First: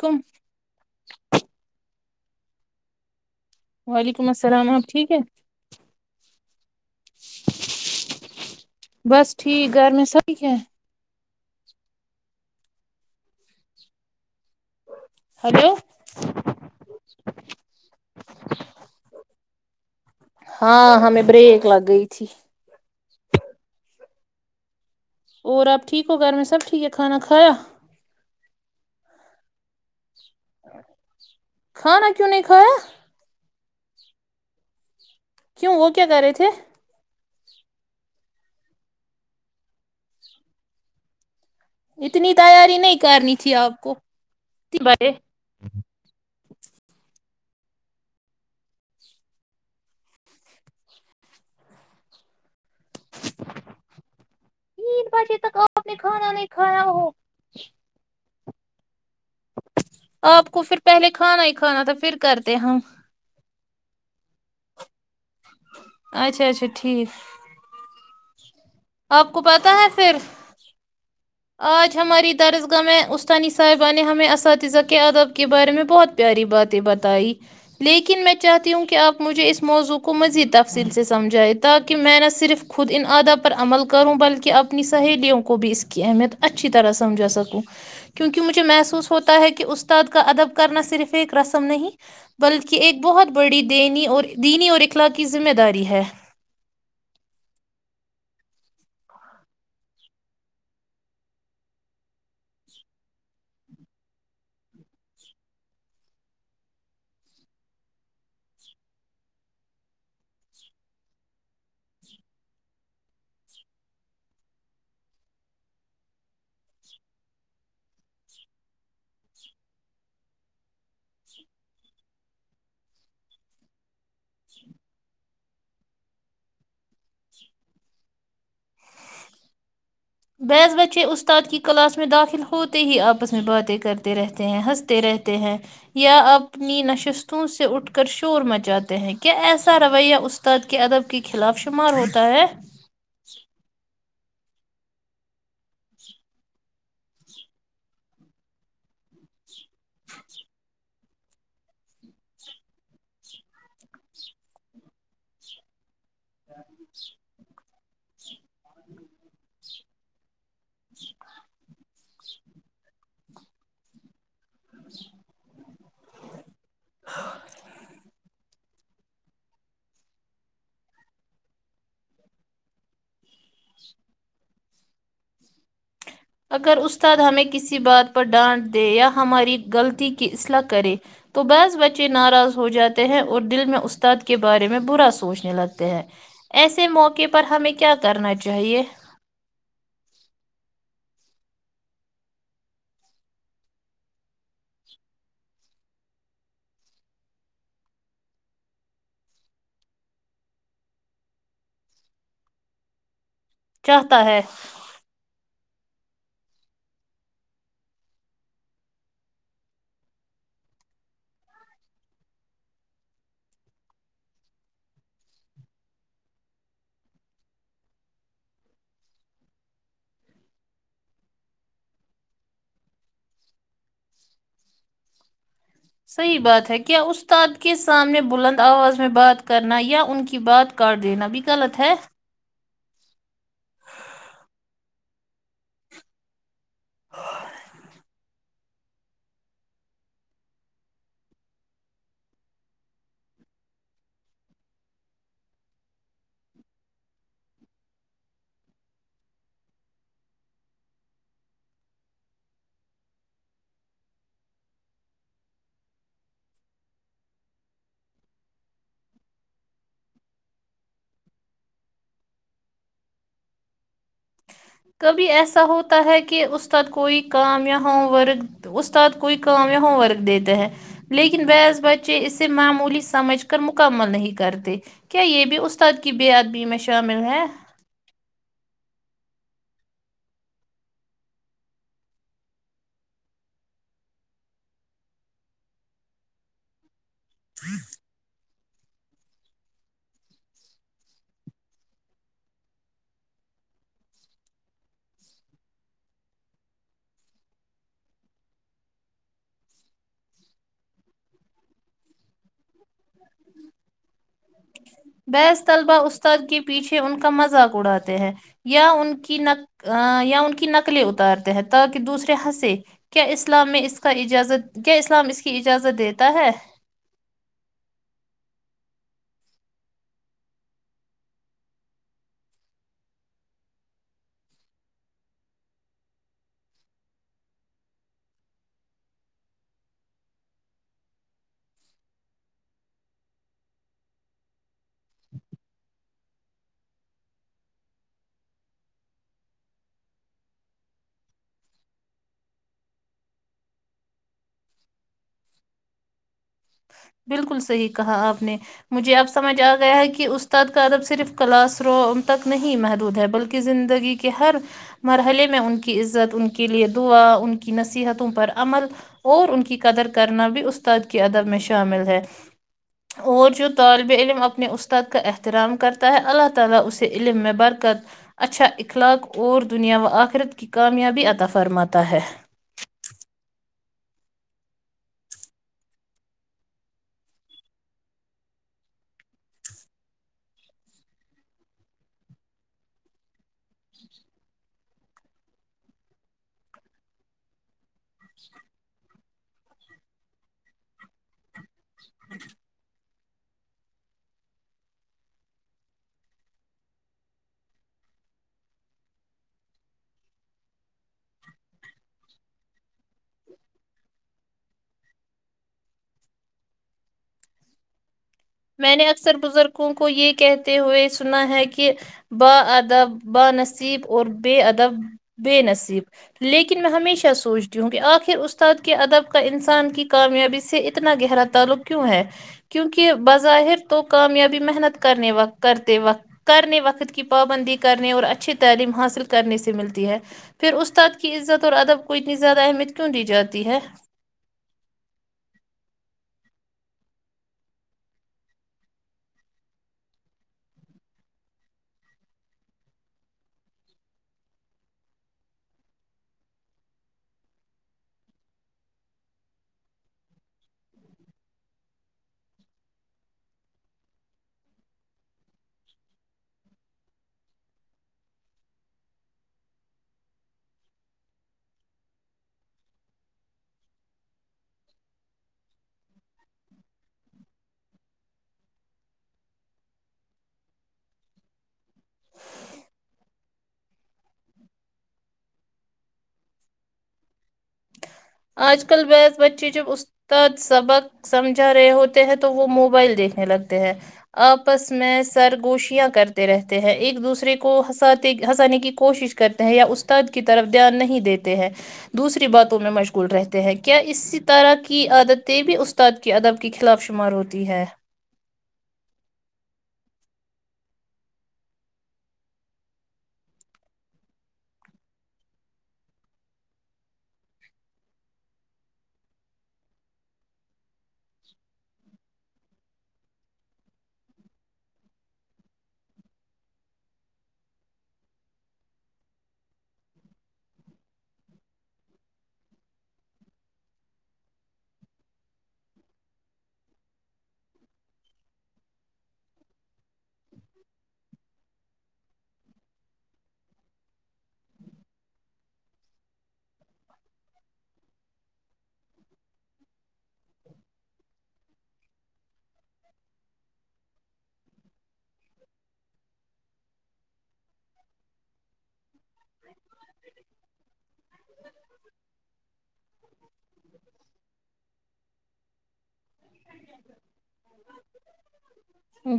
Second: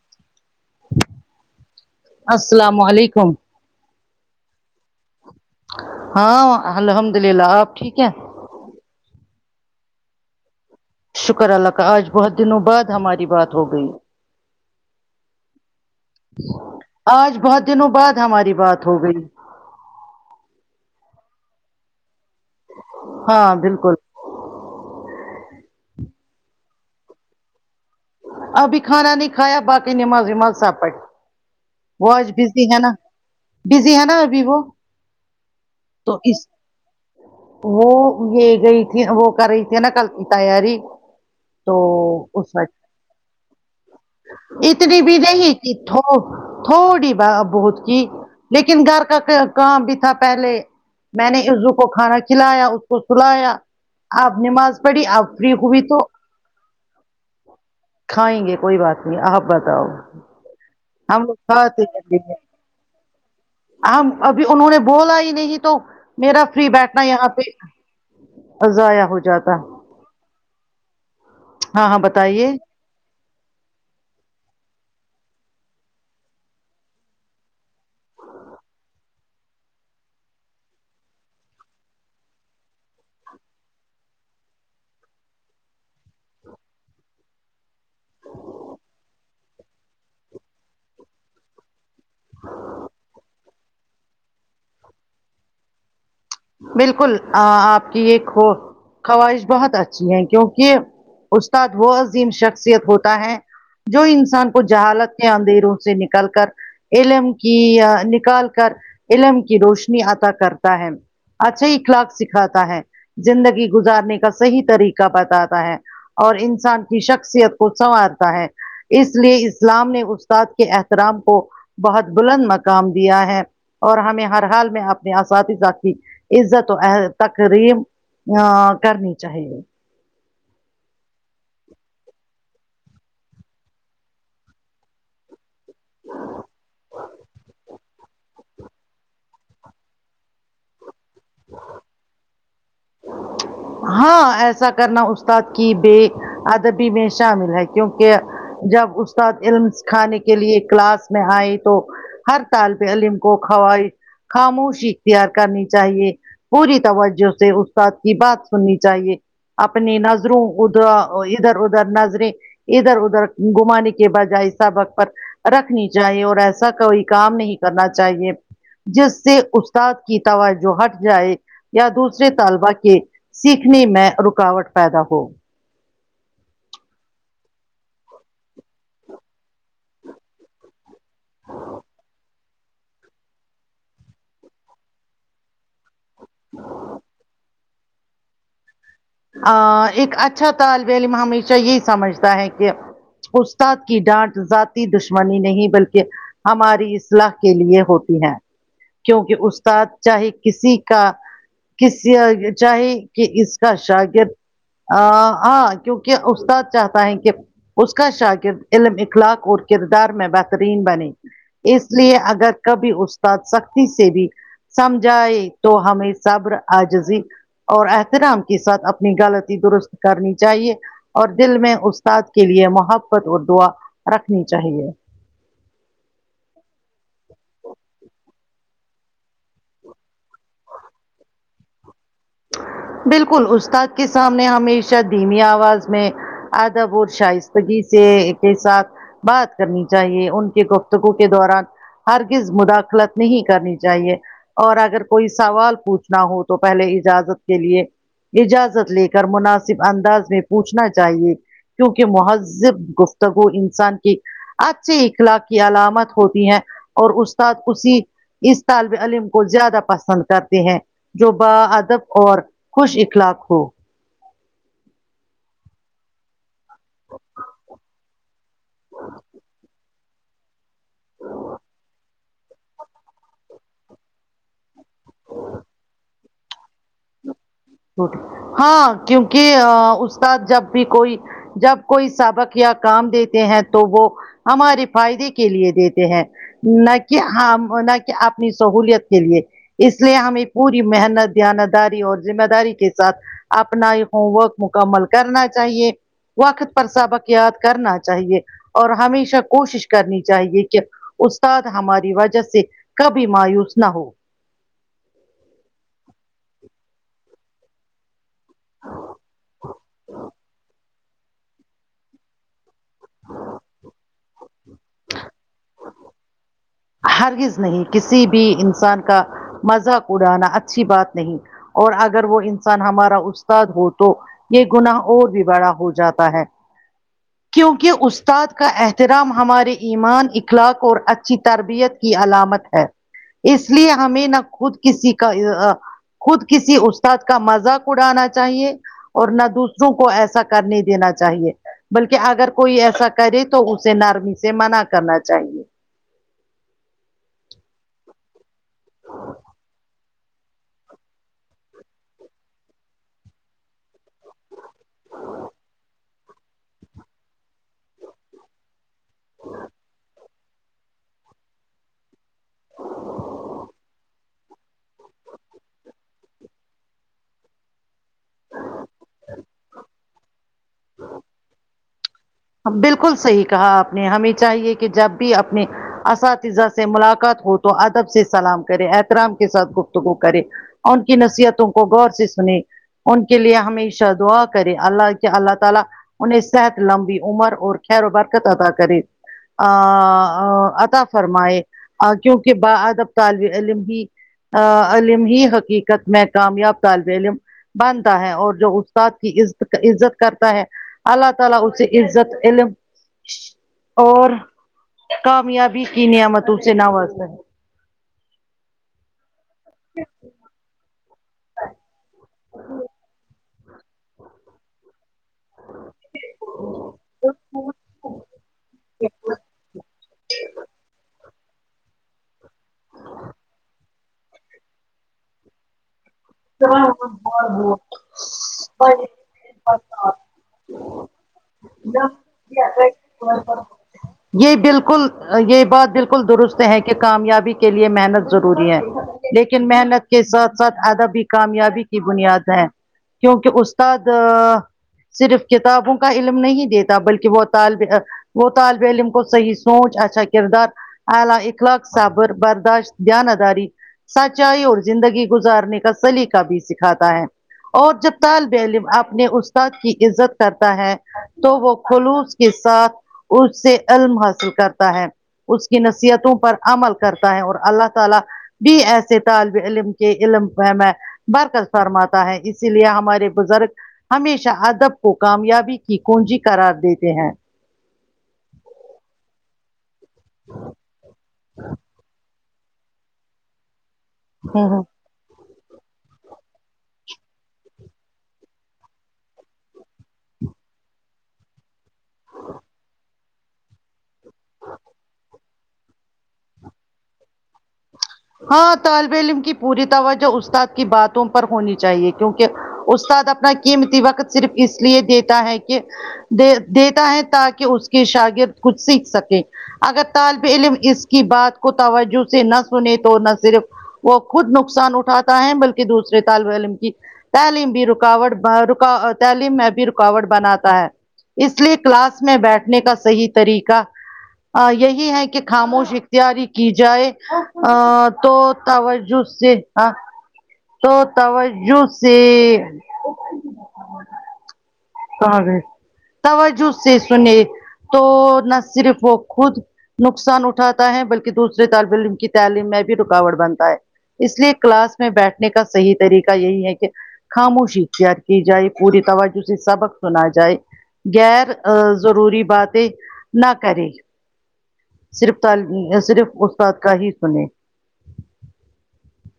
کم السلام علیکم وعلیکم السلام آپ ٹھیک ہے ہاں الحمد للہ آپ ٹھیک ہیں بس ٹھیک گھر میں سب ٹھیک ہے شکر اللہ کا آج بہت دنوں بعد ہماری بات ہو گئی ہلو آج بہت دنوں بعد ہماری بات ہو گئی ہاں ہمیں بریک لگ گئی تھی ہاں بالکل اور آپ ٹھیک ہو گھر میں سب ٹھیک ہے کھانا کھایا ابھی کھانا نہیں کھایا باقی نماز وماز سب پڑھ کھانا وہ کیوں آج نہیں بزی کھایا ہے نا بزی ہے نا ابھی وہ کیوں وہ کیا تو کر رہے اس تھے وہ یہ گئی تھی وہ کر رہی تھی نا کل کی تیاری تو اتنی اس تیاری نہیں کرنی تھی آپ کو اتنی بڑے بھی نہیں ک تھو تھوڑی ب بہت کی لیکن گھر کا کام بھی تھا پہلے میں نے آئیزو کو کھانا کھلایا کو سلایا آپ نماز پڑھی آپ فری ہوئی تو او کھائیں گے کوئی بات نہیں آپ بتاؤ آپ کو پھر پہلے ہم لوگ کھانا ایک ہم ابھی انہوں نے بولا ہی نہیں تو میرا اچھا اچھا فری بیٹھنا ٹھیک یہاں پہ ضائع ہو آپ کو جاتا پتا ہے پھر ہاں آج ہاں ہماری بتائیے درسگاہ میں اس استانی صاحبہ نے ہمیں اساتذہ کے آدب کے بارے میں بہت پیاری باتیں بتائی لیکن میں چاہتی ہوں کہ آپ مجھے اس موضوع کو مزید تفصیل سے سمجھائیں تاکہ میں نہ صرف خود ان آدب عمل کروں بلکہ اپنی سہیلیوں کو بھی اس کی اہمیت اچھی طرح سمجھا سکوں کیونکہ مجھے محسوس ہوتا ہے کہ استاد کا ادب کرنا صرف ایک رسم نہیں بلکہ ایک بہت بڑی دینی اور دینی اور اخلاق کی ذمہ داری ہے بالکل آپ کی یہ خواہش بہت اچھی ہے کیونکہ استاد وہ عظیم شخصیت ہوتا ہے جو انسان کو جہالت کے اندھیروں سے نکل کر علم کی نکال کر علم کی روشنی عطا کرتا ہے اچھا اخلاق سکھاتا ہے زندگی گزارنے کا صحیح طریقہ بتاتا ہے اور انسان کی شخصیت کو سنوارتا ہے اس لیے اسلام نے استاد کے احترام کو بہت بلند مقام دیا ہے اور ہمیں ہر حال میں اپنے اساتذہھی عزت تقریب ا کرنی چاہیے بعث بچے استاد کی کلاس میں داخل ہوتے ہی آپس میں باتیں کرتے رہتے ہیں ہنستے رہتے ہیں یا اپنی نشستوں سے اٹھ کر شور مچاتے ہیں کیا ایسا رویہ استاد کے ادب کے خلاف شمار ہوتا ہے ہاں ایسا کرنا استاد کی بے ادبی میں شامل ہے کیونکہ جب استاد علم سکھانے کے لیے کلاس میں آئے تو ہر طال پہ علیم کو خوائیش خاموشی اختیار کرنی چاہیے پوری توجہ سے استاد کی بات سنی چاہیے اپنی نظروں ادھر ادھر ادھر نظریں ادھر ادھر گھمانے کے بجائے سبق پر رکھنی چاہیے اور ایسا کوئی کام نہیں کرنا چاہیے جس سے استاد کی توجہ ہٹ جائے یا دوسرے طلبہ کے سیکھنی میں رکاوٹ پیدا ہو اگر استاد ہمیں کسی بات پر ڈانٹ دے یا ہماری غلطی کی اصلاح کرے تو بعض بچے ناراض ہو جاتے ہیں اور دل میں استاد کے بارے میں برا سوچنے لگتے ہیں ایسے موقعے پر ہمیں کیا کرنا چاہیے ا ایک اچھا طالب علم ہمیشہ یہی سمجھتا ہے کہ استاد کی ڈانٹ ذاتی دشمنی نہیں بلکہ ہماری اصلاح کے لیے ہوتی ہے کیونکہ استاد چاہے کسی کا کسی چاہے کہ اس اچھا چاہتا شاگرد ہے ا س کیونکہ استاد چاہتا ہے کہ اس کا شاگررد علم اخلاق اور کردار میں بہترین بنے اس لیے اگر کبھی استاد سختی سے بھی سمجھائے تو ہمیں صبر عاجزی اور احترام کے ساتھ اپنی غلطی درست کرنی چاہیے اور دل میں استاد کے لیے محبت اور دعا رکھنی چاہیے صحیح بات ہے کیا استاد کے سامنے بلند آواز میں بات کرنا یا ان کی بات کر دینا بھی غلط ہے بالکل استاد کے سامنے ہمیشہ دھیمی آواز میں آدبور شائستگی سے کے ساتھ بات کرنی چاہیے ان کے گفتگو کے دوران ہرگز مداخلت نہیں کرنی چاہیے اور اگر کوئی سوال پوچھنا ہو تو پہلے اجازت کے لیے اجازت لے کر مناسب انداز میں پوچھنا چاہیے کیونکہ مہذب گفتگو انسان کی اچھی اخلاق کی علامت ہوتی ہے اور استاد اسی اس طالب علم کو زیادہ پسند کرتے ہیں جو با آد دب اور خوش اخلاق ہو کبھی ایسا ہوتا ہے کہ استاد کوئی کام یا ہوم ورک تو استاد کوئی کام یا ہوم ورک دیتا ہے لیکن بعث بچے اسے معمولی سمجھ کر مکمل نہیں کرتے کیا یہ بھی استاد کی بے ادبی میں شامل ہیں ہاں کیونکہ ا استاد جب بھی کوئی جب کوئی سبق یا کام دیتے ہیں تو وہ ہمارے فائدے کے لیے دیتے ہیں نہ کہ ہم نہ کے اپنی سہولت کے لیے اس لیے ہمیں پوری محنت دھیان داری اور ذمہ داری کے ساتھ اپنا ہی ہوم ورک مکمل کرنا چاہیے وقت پر سبق یاد کرنا چاہیے اور ہمیشہ کوشش کرنی چاہیے کہ استاد ہماری وجہ سے کبھی مایوس نہ ہو بیحث طلبہ استاد کے پیچھے ان کا مذاق اڑاتے ہیں یا ان کی ن یا ان کی نق نقلیں اتارتے ہیں تاکہ دوسرے ہنسے کیا اسلام میں اس کا اجازت کیا اسلام اس کی اجازت دیتا ہے ہرگز نہیں کسی بھی انسان کا مزاق اڑانا اچھی بات نہیں اور اگر وہ انسان ہمارا استاد ہو تو یہ گناہ اور بھی بڑا ہو جاتا ہے کیونکہ استاد کا احترام ہمارے ایمان اخلاق اور اچھی ترب بیت کی علامت ہے اس لیے ہمیں نہ خود کسی کا آ خود کسی استاد کا مذاق اڑانا چاہیے اور نہ دوسروں کو ایسا کرنے دینا چاہیے بلکہ اگر کوئی ایسا کرے تو اسے نرمی سے منع کرنا چاہیے بالکل صحیح کہا آپ نے مجھے آب سمجھ آ گیا ہے کہ استاد کا ادب صرف کلاس روم تک نہیں محدود ہے بلکہ زندگی کہ ہر مرحلے میں ان کی عزت ان کے لئے دعا ان کی نصیحتوں پر عمل اور ان کی قدر کرنا بھی استاد کے ادب میں شامل ہے اور جو طالب علم اپنے استاد کا احترام کرتا ہے اللہ تعالی اسے علم میں برکت اچھا اخلاق اور دنیا و آخرت کی کامیابی عطا فرماتا ہے بالکل صحیح کہا آپ نے ہمیں چاہیے کہ جب بھی اپنے اساتذہ سے ملاقات ہو تو ادب سے سلام کرے احترام کے ساتھ گفتگو کرے ان کی نصیحتوں کو غور سے سنے ان کے لیے ہمیشہ دعا کرے اللہ کے اللہ تعالی انہیں صحت لمبی عمر اور خیر و برکت ادا کری ا عطا فرمائے کیونکہ با ادب طالب علم ہی ا علم ہی حقیقت میں کامیاب طالب علم بنتا ہے اور جو استاد کی عز عزت کرتا ہے اللہ تعالی اسے عزت علم اور کامیابی کی نعمتوں سے نوازتا ہے میں نے اکثر بزرگوں کو یہ کہتے ہوئے سنا ہے کہ با ادب با نصیب اور بے ادب بے نصیب لیکن میں ہمیشہ سوچتی ہوں کہ آخر استاد کے ادب کا انسان کی کامیابی سے اتنا گہرا تعلق کیوں ہے کیونکہ بظاہر تو کامیابی محنت کرنے وقت کرتے وقت کرنے وقت کی پابندی کرنے اور اچھی تعلیم حاصل کرنے سے ملتی ہے پھر استاد کی عزت اور ادب کو اتنی زیادہ اہمیت کیوں دی جاتی ہے یہ بالکل یہ بات بالکل درست ہے کہ کامیابی کے لیے محنت ضروری ہے لیکن محنت کے ساتھ ساتھ ادابی کامیابی کی بنیاد ہیں کیونکہ استاد صرف کتابوں کا علم نہیں دیتا بلکہ وہ طالب وہ طالب علم کو صحیح سوچ اچھا کردار آلا اخلاق سابر برداشت دیانت داری سچائی اور زندگی گزارنے کا سلیقہ بھی سکھاتا ہے اور جب طالب علم اپنے استاد کی عزت کرتا ہے تو وہ خلوص کے ساتھ اس سے علم حاصل کرتا ہے اس کی نصیحتوں پر عمل کرتا ہے اور اللہ تعالی بھی ایسے طالب علم کے علم میں برکت فرماتا ہے اسی لیے ہمارے بزرگ ہمیشہ ادب کو کامیابی کی کنجی قرار دیتے ہیں آج کل بعض بچے جب استاد سبق سمجھا رہے ہوتے ہیں تو وہ موبائل دیکھنے لگتے ہیں ہوں ہ آپس میں سرگوشیاں کرتے رہتے ہیں ایک دوسرے کو ہنساتے ہنسانے کی کوشش کرتے ہیں یا استاد کے کی طرف دھیان نہیں دیتے ہیں دوسری باتوں میں مشغول رہتے ہیں کیا اسی طرح کی عادتیں بھی استاد کے ادب کے خلاف شمار ہوتی ہے ہاں طالب علم کی پوری توجہ استاد کی باتوں پر ہونی چاہیے کیونکہ استاد اپنا قیمتی وقت صرف اس لیے دیتا ہے کہ د دیتا ہے تاکہ اس کے شاگرد کچھ سیکھ سکے اگر طالب علم اس کی بات کو توجہ سے نہ سنے تو نہ صرف وہ خود نقصان اٹھاتا ہے بلکہ دوسرے طالب علم کی تعلیم بھی رکاوٹ تعلیم میں بھی رکاوٹ بناتا ہے اس لیے کلاس میں بیٹھنے کا صحیح طریقہ یہی ہے کہ خاموشی اختیاری کی جائے تو توجہ سے ہاں تو توجہ سے [unintelligible] توجہ سے سنے تو نہ صرف وہ خود نقصان اٹھاتا ہے بلکہ دوسرے طالب علم کی تعلیم میں بھی رکاوٹ بنتا ہے اس لیے کلاس میں بیٹھ کا صحیح طریقہ یہی ہے کہ خاموشی اختیار کی جائے پوری توج سبق سنا جائے گیر ضروری باتیں نہ کرے صرف طالب صرف استاد کا ہی سنے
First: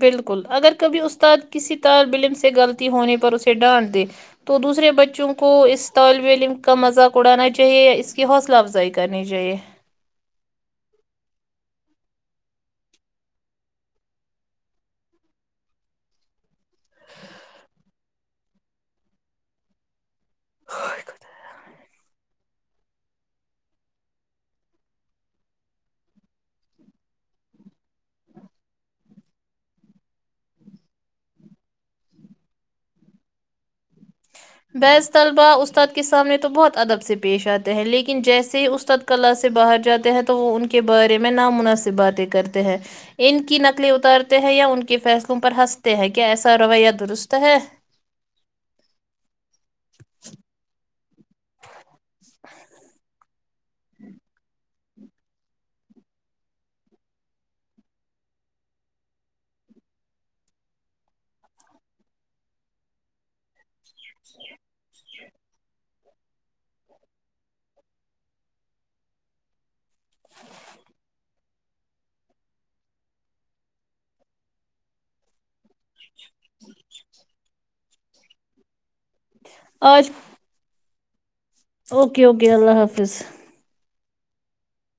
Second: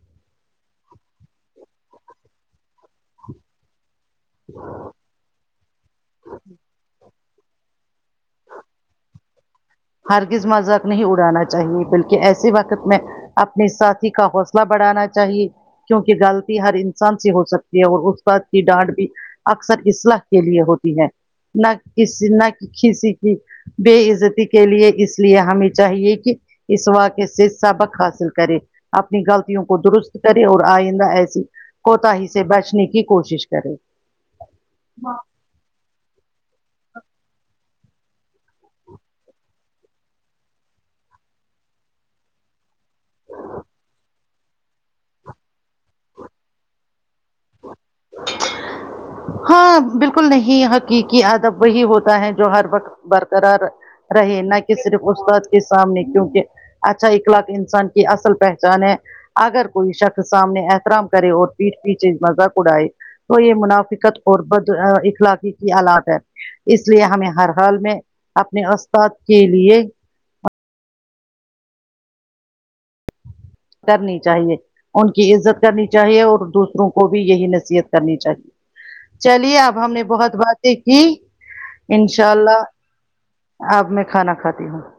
بالکل اگر کبھی استاد کسی طالب علم سے غلطی ہونے پر اسے ڈانٹ دے تو دوسرے بچوں کو اس طالب علم کا مذاق اڑانا چاہیے اس کی حوصلہ افزائی کرنی چاہیے ہارگز مذاق نہیں اڑانا چاہیے بلکہ ایسے وقت میں اپنے ساتھی کا حوصلہ بڑھانا چاہیے کیونکہ غلطی ہر انسان سے ہو سکتی ہے اور اس بات کی ڈانٹ بھی اکثر اصلاح کے لیے ہوتی ہے نہ کسی نہ کسی کی بےعزتی کے لیے اس لیے ہمیں چاہیے کہ اس واقعے سے سبق حاصل کرے اپنی غلطیوں کو درست کرے اور آئندہ ایسی کوتاہی سے بچنے کی کوشش کرے بعض طلبہ اس استاد کے سامنے تو بہت ادب سے پیش آتے ہیں لیکن جیسے ہی استاد کلاس سے باہر جاتے ہیں تو وہ ان کے کے بارے میں نامناسب باتیں کرتے ہیں ان کی نقلیں اتارتے ہیں یا ان کے فیصلوں پر ہنستے ہیں کیا ایسا رویہ درست ہے ہاں بالکل نہیں حقیقی ادب وہی ہوتا ہے جو ہر وقت بر قرار رہے نہ کہ صرف استاد کے سامنے کیونکہ اچھا اخلاق انسان کی اصل پہچان ہے اگر کوئی شخص سامنے احترام کرے اور پیٹھ پیچھے مذاق اڑائے تو یہ منافع فقط اور بد اخلاقی کی آلات ہے اس لیے ہمیں ہر حال میں اپنے استاد کے لیے کرنی چاہیے ان کی عزت کرنی چاہیے اور دوسروں کو بھی یہی نصیحت کرنی چاہیے چلیے اب ہم نے آج بہت باتیں کی ان اوکے شاء اوکے اللہ حافظ اب میں کھانا کھاتی ہوں